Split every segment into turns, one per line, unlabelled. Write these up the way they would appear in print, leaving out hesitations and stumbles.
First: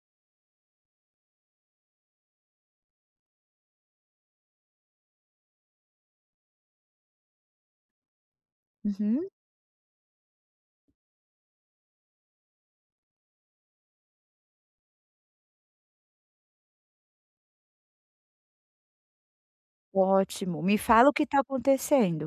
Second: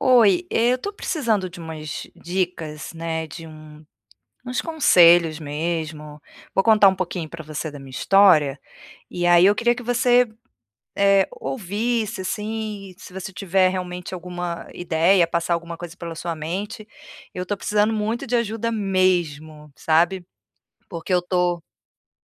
Oi, eu tô precisando de umas dicas, né, de uns conselhos mesmo. Vou contar um pouquinho para você da minha história, e
Uhum.
aí eu queria que você, ouvisse, assim, se você tiver realmente alguma ideia, passar alguma coisa pela sua mente. Eu tô precisando muito de ajuda mesmo, sabe.
Ótimo, me fala
Porque
o
eu
que está
tô
acontecendo.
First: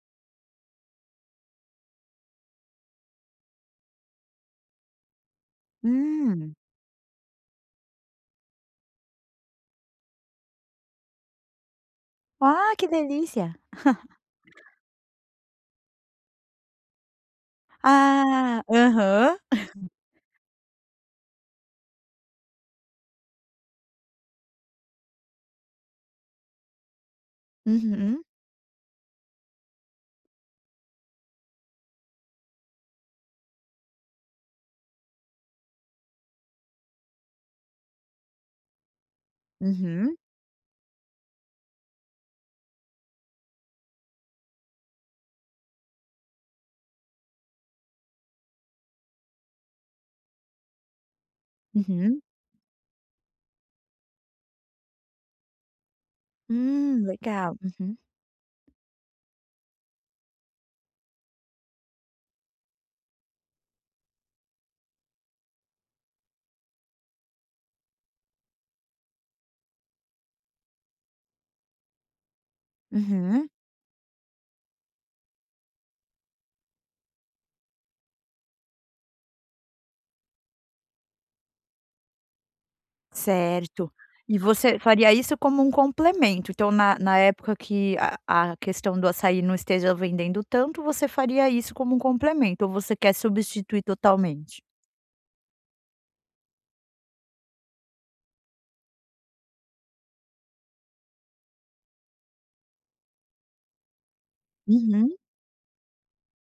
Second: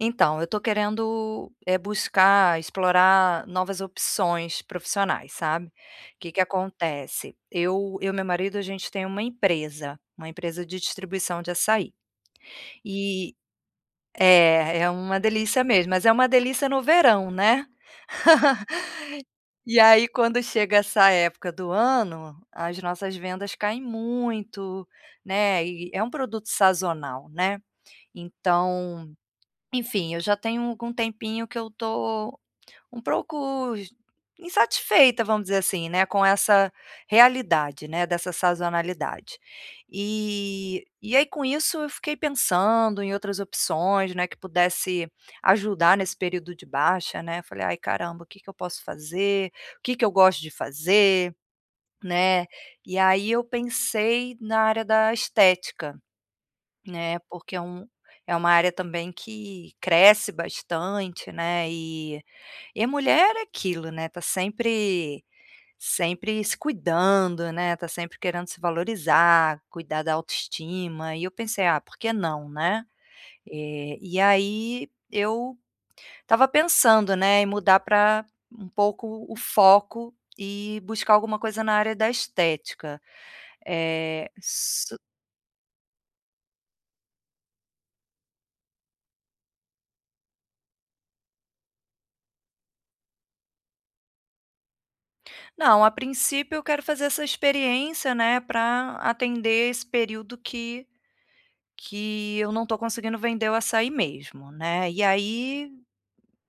então, eu estou querendo, buscar explorar novas opções profissionais, sabe. O Que que
Hum.
acontece, eu e meu marido, a gente tem uma empresa de distribuição de açaí.
Ah, que
E
delícia.
É, é uma delícia mesmo, mas é uma delícia no verão, né.
Ah, aham.
E aí quando chega essa época do ano, as nossas vendas caem muito, né, e é um produto sazonal, né.
Uhum,
Então, enfim, eu já tenho algum tempinho que eu tô um pouco insatisfeita, vamos dizer assim, né, com essa realidade, né, dessa sazonalidade.
uhum,
E aí com isso eu fiquei pensando em outras opções, né, que pudesse ajudar nesse período de baixa, né, falei: "Ai caramba, o que que eu posso fazer? O que que eu gosto de fazer?",
uhum.
né. E aí eu pensei na área da estética. Né, porque
Legal.
é
Uhum.
é uma área também que cresce bastante, né, e a mulher é aquilo, né, tá sempre se cuidando, né, tá sempre querendo se valorizar, cuidar da autoestima, e eu pensei: "Ah, por que não, né?".
Uhum.
E aí eu estava pensando, né, em mudar para um pouco o foco e buscar alguma coisa na área da estética.
Certo.
Eh,
E você faria isso como um complemento, então na época que a questão do açaí não esteja vendendo tanto, você faria isso como um complemento ou você quer substituir totalmente?
Não, a princípio eu quero fazer essa experiência, né, para atender esse período que eu não tô conseguindo vender o açaí mesmo, né. E
Uhum.
aí,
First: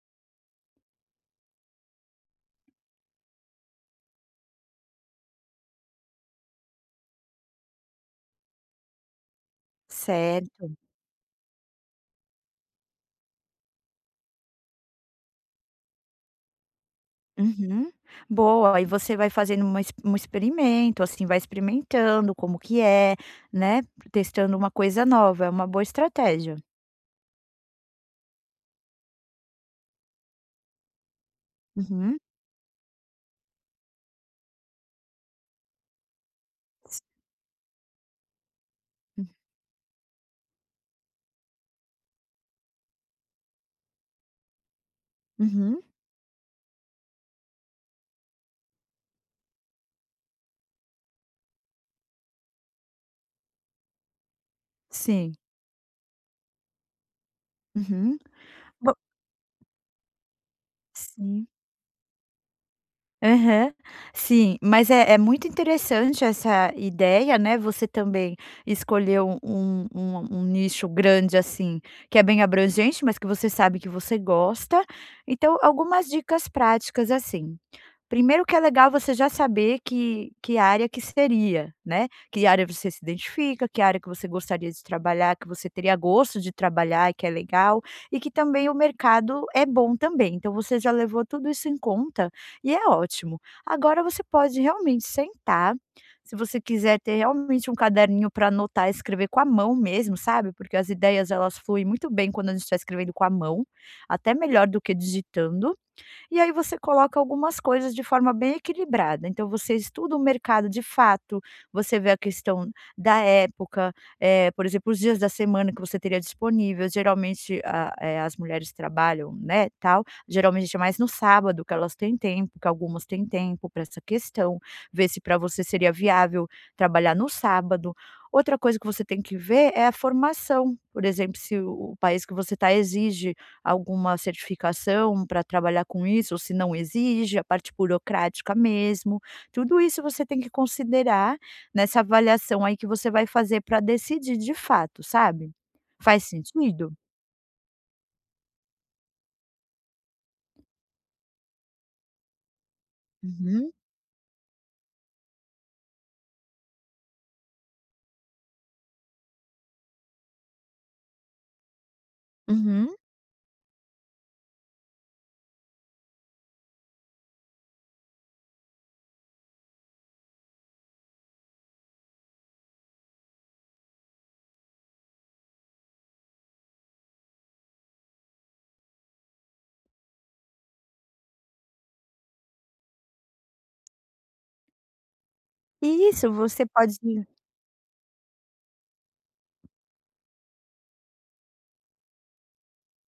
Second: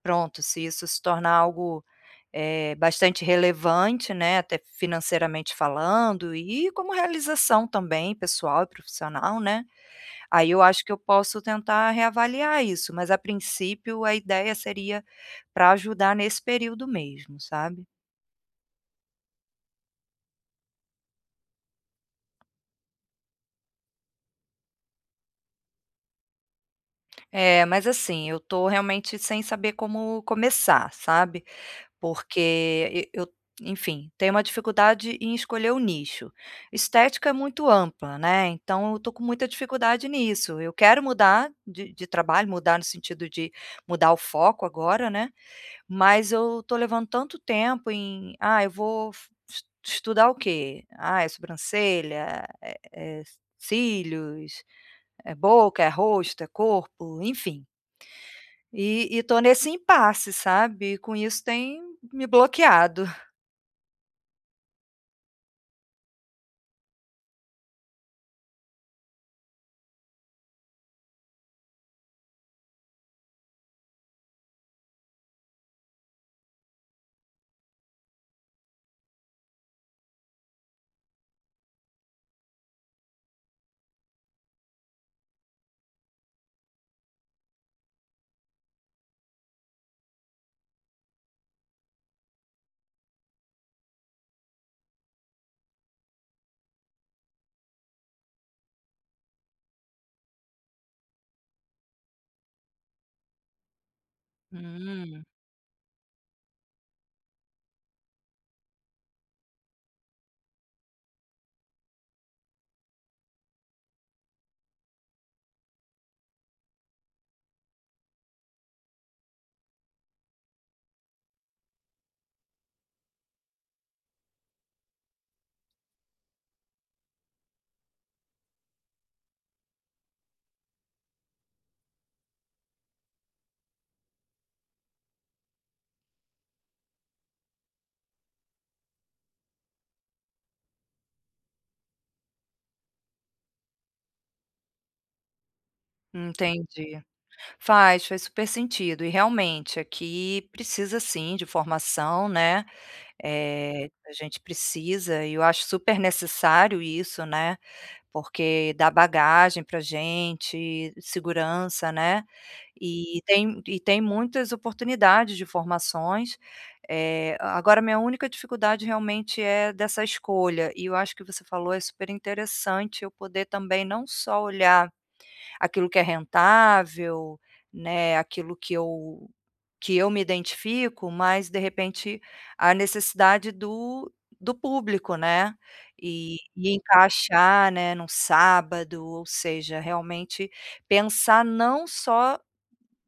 pronto, se isso se tornar algo, bastante relevante, né, até financeiramente falando e como realização também pessoal e profissional, né, aí eu
Certo.
acho que eu posso tentar reavaliar isso, mas a princípio a ideia seria para ajudar nesse período mesmo, sabe?
Uhum. Boa, aí você vai fazendo uma ex um experimento, assim, vai experimentando como que é, né, testando uma coisa nova, é uma boa estratégia.
É, mas assim, eu tô realmente sem saber como começar, sabe,
Uhum.
porque eu, enfim, tenho uma dificuldade em escolher o nicho.
S
Estética é muito ampla, né, então eu tô com muita dificuldade nisso. Eu quero mudar de trabalho, mudar no sentido de mudar o foco agora, né,
Uhum,
mas eu tô levando tanto tempo em: "Ah, eu vou f es estudar o quê? Ah, é sobrancelha, é cílios, é
sim.
boca, é rosto, é corpo", enfim.
Uhum. Bo
E tô nesse impasse, sabe, e com isso
sim.
tem me bloqueado.
Aham. Sim, mas é muito interessante essa ideia, né, você também escolheu um nicho grande, assim, que é bem abrangente, mas que você sabe que você gosta. Então, algumas dicas práticas, assim. Primeiro que é legal você já saber que área que seria, né, que área você se identifica, que área que você gostaria de trabalhar, que você teria gosto de trabalhar e que é legal, e que também o mercado é bom também. Então você já levou tudo isso em conta e é ótimo. Agora você pode realmente sentar, se você quiser ter realmente um caderninho para anotar, escrever com a mão mesmo, sabe, porque as ideias elas fluem muito bem quando a gente está escrevendo com a mão, até melhor do que
Hum,
digitando. E aí você coloca algumas coisas de forma bem equilibrada. Então você estuda o mercado de fato, você vê a questão da época, por exemplo, os dias da semana que você teria disponível. Geralmente a as mulheres trabalham, né, tal, geralmente é mais no sábado que elas têm tempo, que algumas têm tempo para essa questão, ver se para você seria viável trabalhar no sábado. Outra coisa que você tem que ver é a formação, por exemplo, se o país que você está exige alguma certificação para trabalhar com isso, ou se não exige, a parte burocrática mesmo. Tudo isso você tem que considerar nessa avaliação aí que você vai fazer para decidir de fato, sabe. Faz sentido?
entendi. Faz, faz super sentido e realmente aqui precisa sim de formação, né,
Uhum,
a gente precisa e eu acho super necessário isso, né. Porque dá bagagem para gente, segurança, né.
uhum.
E tem muitas oportunidades de formações, agora minha única dificuldade realmente é dessa escolha, e eu acho que você falou é super interessante eu poder também não só olhar aquilo que é rentável, né, aquilo que eu me identifico, mas de repente a necessidade do público, né,
Isso,
e
você pode
encaixar, né, num sábado, ou seja, realmente pensar não só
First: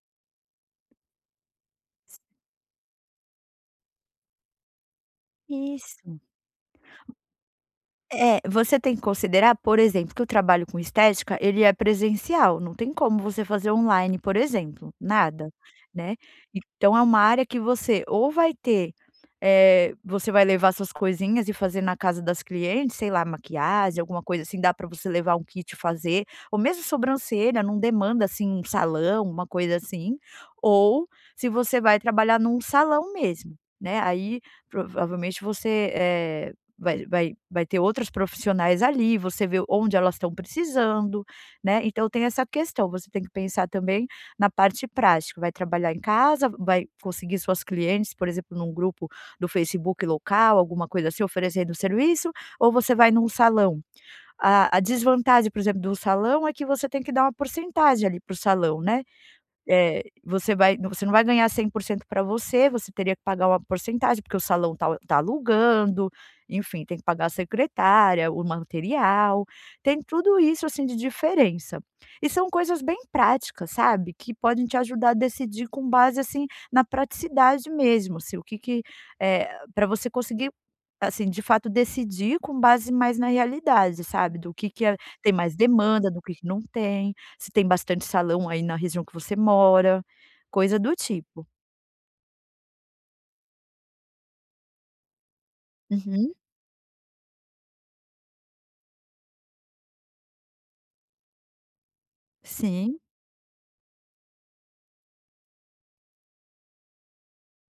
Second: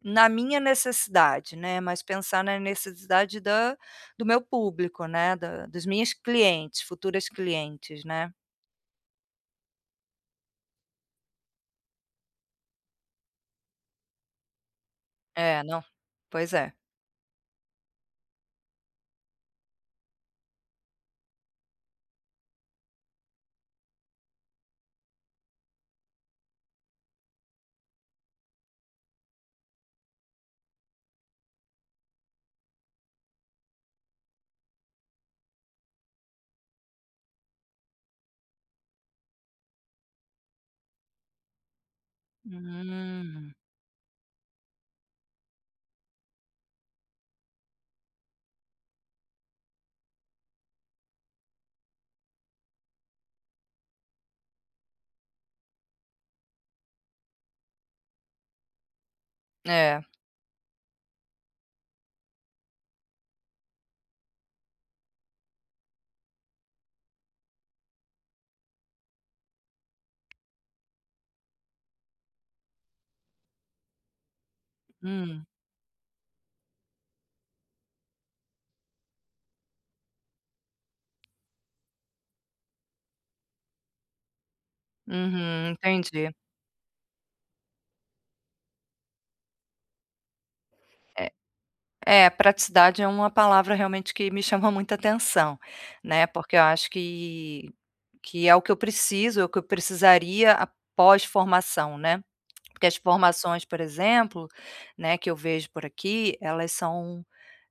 na minha necessidade, né, mas pensar na necessidade da do meu público, né, da dos minhas
isso.
clientes, futuras clientes, né.
É, você tem que considerar, por exemplo, que o trabalho com estética, ele é presencial, não tem como você fazer online, por exemplo, nada,
É, não.
né.
Pois é.
Então é uma área que você ou vai ter, você vai levar suas coisinhas e fazer na casa das clientes, sei lá, maquiagem, alguma coisa assim, dá para você levar um kit e fazer, ou mesmo sobrancelha, não demanda, assim, um salão, uma coisa assim, ou se você vai trabalhar num salão mesmo, né, aí provavelmente você, vai ter outros profissionais ali, você vê onde elas estão precisando, né, então tem essa questão, você tem que
Hum.
pensar também na parte prática, vai trabalhar em casa, vai conseguir suas clientes, por exemplo, num grupo do Facebook local, alguma coisa assim, oferecendo serviço, ou você vai num salão. A desvantagem, por exemplo, do salão é que você tem que dar uma porcentagem ali para o salão, né,
É.
é, você não vai ganhar 100% para você, você teria que pagar uma porcentagem, porque o salão tá alugando, enfim, tem que pagar a secretária, o material, tem tudo isso, assim, de diferença. E são coisas bem práticas, sabe, que podem te ajudar a
Hum.
decidir com base, assim, na praticidade mesmo, se o que que, eh, pra você conseguir, assim, de fato decidir com base mais na realidade, sabe, do que é tem mais
Uhum,
demanda, do
entendi.
que não tem se tem bastante salão aí na região que você mora, coisa do
É
tipo.
É, praticidade é uma palavra realmente que me chama muita atenção, né,
Uhum.
porque eu acho que é o que eu preciso, é o que eu precisaria após formação, né. Porque as
Sim.
formações, por exemplo, né, que eu vejo por aqui, elas são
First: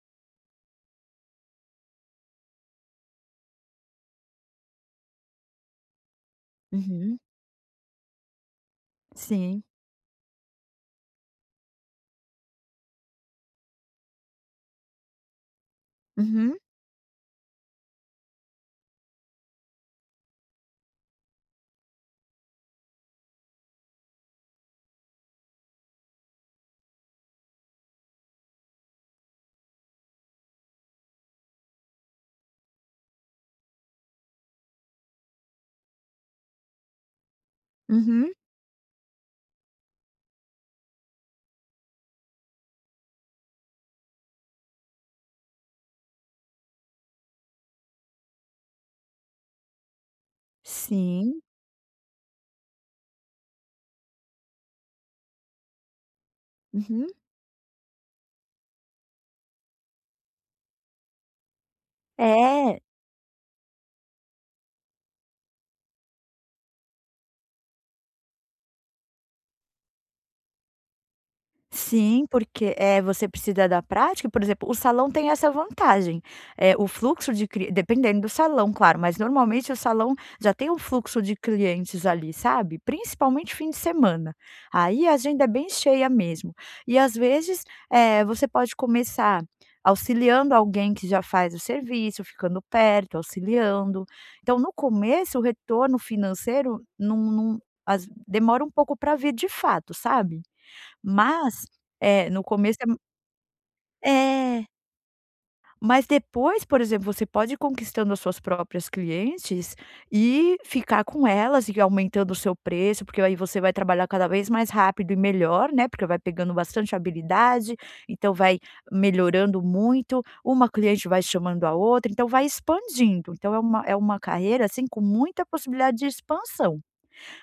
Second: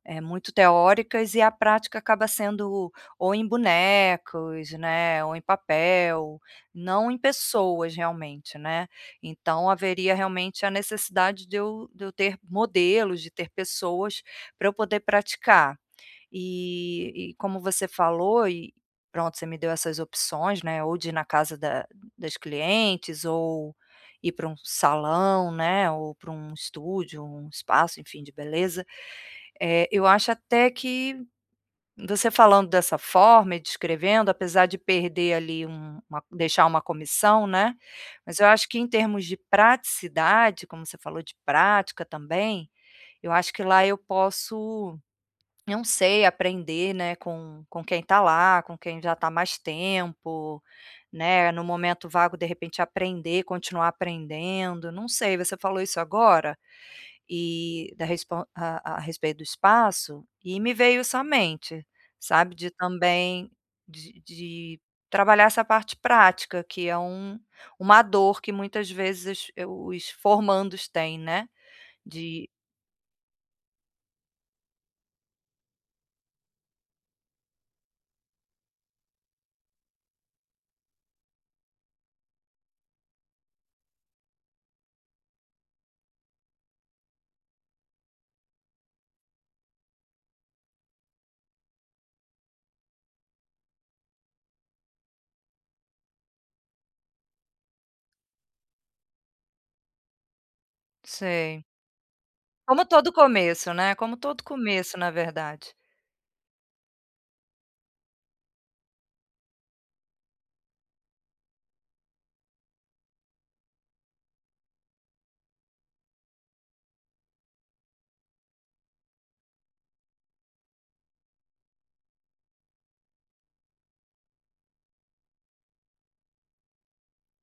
É, muito teóricas e a prática acaba sendo ou em bonecos, né, ou em papel, não em
Uhum.
pessoas realmente, né.
Sim.
Então haveria realmente a necessidade de eu ter modelos, de ter pessoas para eu poder praticar.
Uhum.
E como você falou pronto, você me deu essas opções, né, ou de ir na casa da das clientes ou ir para um salão, né, ou para um estúdio, um espaço, enfim, de beleza. É, eu acho até que você falando dessa forma e descrevendo, apesar de perder ali uma deixar uma comissão, né,
Uhum.
mas eu acho que em termos de praticidade, como você falou de prática também, eu acho que lá eu posso, não sei, aprender, né, com quem está lá, com quem já está mais tempo,
Sim.
né, no momento vago, de repente, aprender, continuar aprendendo, não sei, você falou isso agora?
Uhum.
E da respon a respeito do espaço, e me veio isso à mente, sabe, de
É.
também de trabalhar essa parte prática, que é uma dor que muitas vezes os formandos têm, né,
Sim,
de
porque, é você precisa da prática, por exemplo, o salão tem essa vantagem, é o fluxo de cli dependendo do salão, claro, mas normalmente o salão já tem um fluxo de clientes ali, sabe, principalmente fim de semana. Aí a agenda é bem cheia mesmo. E às vezes, é você pode começar auxiliando alguém que já faz o serviço, ficando perto, auxiliando. Então no começo o retorno financeiro não não as demora um pouco para vir de fato, sabe?
sei.
Mas, é, no começo
Como todo começo, né, como todo
é,
começo, na verdade.
mas depois, por exemplo, você pode ir conquistando as suas próprias clientes e ficar com elas e aumentando o seu preço, porque aí você vai trabalhar cada vez mais rápido e melhor, né, porque vai pegando bastante habilidade, então vai melhorando muito, uma cliente vai chamando a outra, então vai expandindo. Então é uma carreira, assim, com muita possibilidade de expansão.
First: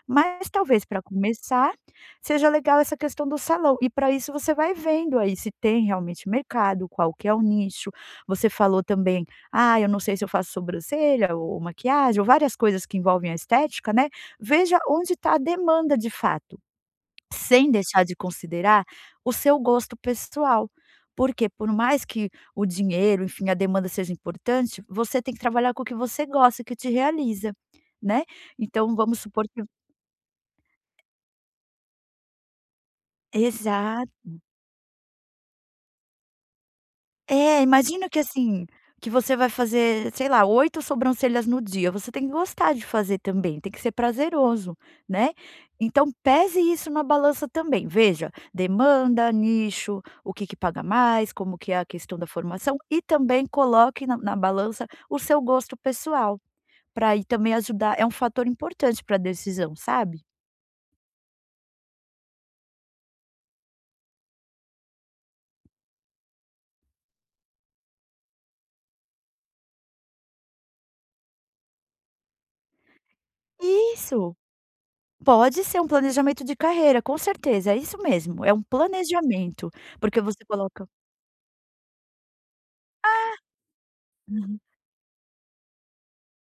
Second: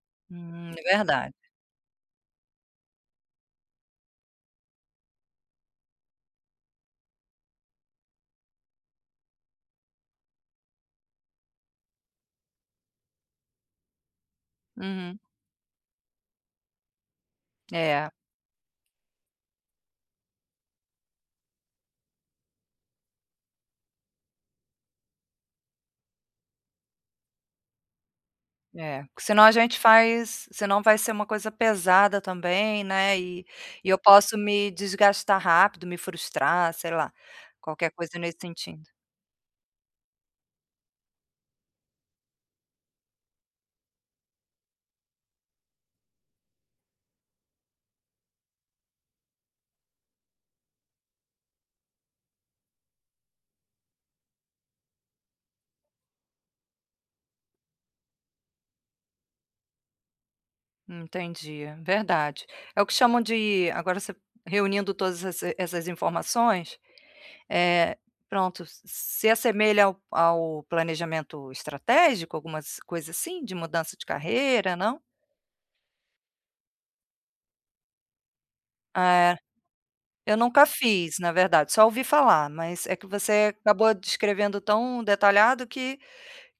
Mas
É
talvez para
verdade.
começar, seja legal essa questão do salão e para isso você vai vendo aí se tem realmente mercado, qual que é o nicho. Você falou também: "Ah, eu não sei se eu faço sobrancelha ou maquiagem", ou várias coisas que envolvem a estética, né. Veja onde
Uhum.
está a demanda de fato, sem deixar
É.
de considerar o seu gosto pessoal. Porque por mais que o dinheiro, enfim, a demanda seja importante, você tem que trabalhar com o que você gosta, que te realiza, né. Então
É,
vamos
porque senão
supor
a
que
gente faz senão vai ser uma coisa pesada também, né, e eu
exato.
posso me desgastar rápido, me frustrar, sei lá,
É,
qualquer
imagina
coisa
que,
nesse
assim,
sentido.
que você vai fazer, sei lá, 8 sobrancelhas no dia, você tem que gostar de fazer também, tem que ser prazeroso, né. Então pese isso na balança também, veja, demanda, nicho, o que que paga mais, como que é a questão da formação e também coloque na balança o seu gosto pessoal, para aí também ajudar é um fator importante para a decisão, sabe.
Entendi, verdade. É o que chamam de agora você reunindo todas essas informações, eh, pronto, se assemelha ao planejamento estratégico, algumas coisas assim, de mudança de
Isso.
carreira, não?
Pode ser um planejamento de carreira, com certeza, é isso mesmo, é um
É.
planejamento, porque
Eu
você
nunca
coloca
fiz, na verdade, só ouvi falar, mas é que você acabou
hum.
descrevendo tão detalhado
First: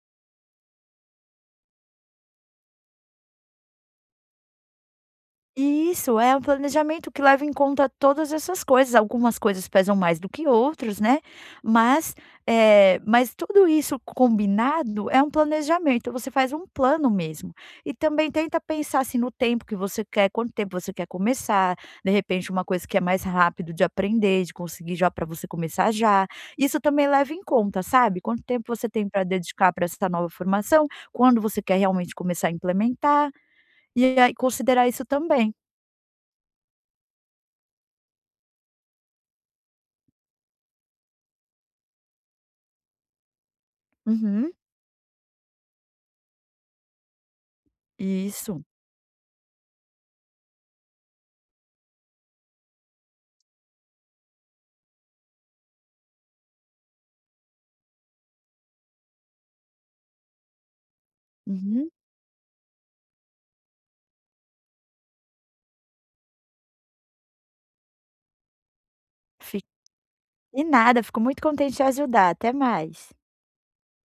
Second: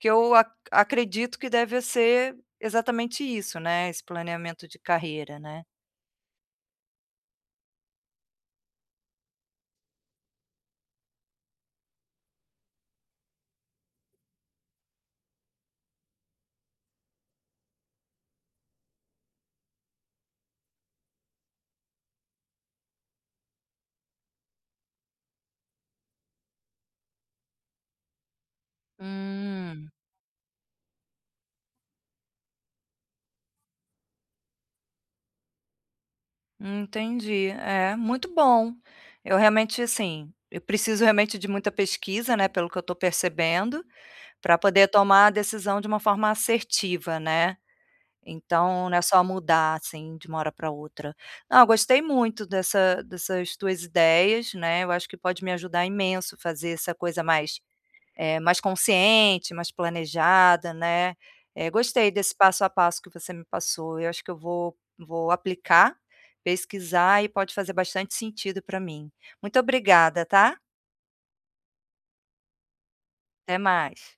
que eu ac acredito que deve ser exatamente isso, né, esse planeamento de carreira, né.
Isso, é um planejamento que leva em conta todas essas coisas. Algumas coisas pesam mais do que outras, né, mas, mas tudo isso combinado é um planejamento, você faz um plano mesmo. E também tenta pensar, assim, no tempo que você quer, quanto tempo você quer começar, de repente uma coisa que é mais rápido de aprender, de conseguir já para você começar já. Isso também leva em conta, sabe, quanto tempo você tem para dedicar para
Hum,
essa nova formação, quando você quer realmente começar a implementar, e aí considerar isso também.
entendi. É, muito bom. Eu realmente, assim, eu preciso realmente de muita pesquisa, né, pelo que eu estou percebendo,
Uhum.
para poder tomar a decisão de uma forma assertiva, né.
Isso.
Então não é só mudar, assim, de uma hora para outra. Não, eu gostei muito dessas tuas ideias, né, eu acho que pode me ajudar imenso fazer essa coisa mais, mais consciente, mais planejada, né. Eh,
Uhum.
gostei desse passo a passo que você me passou, eu acho que eu vou aplicar, pesquisar e pode fazer bastante sentido para mim. Muito
Fi
obrigada, tá.
De nada, fico muito contente de ajudar, até mais.
Até mais.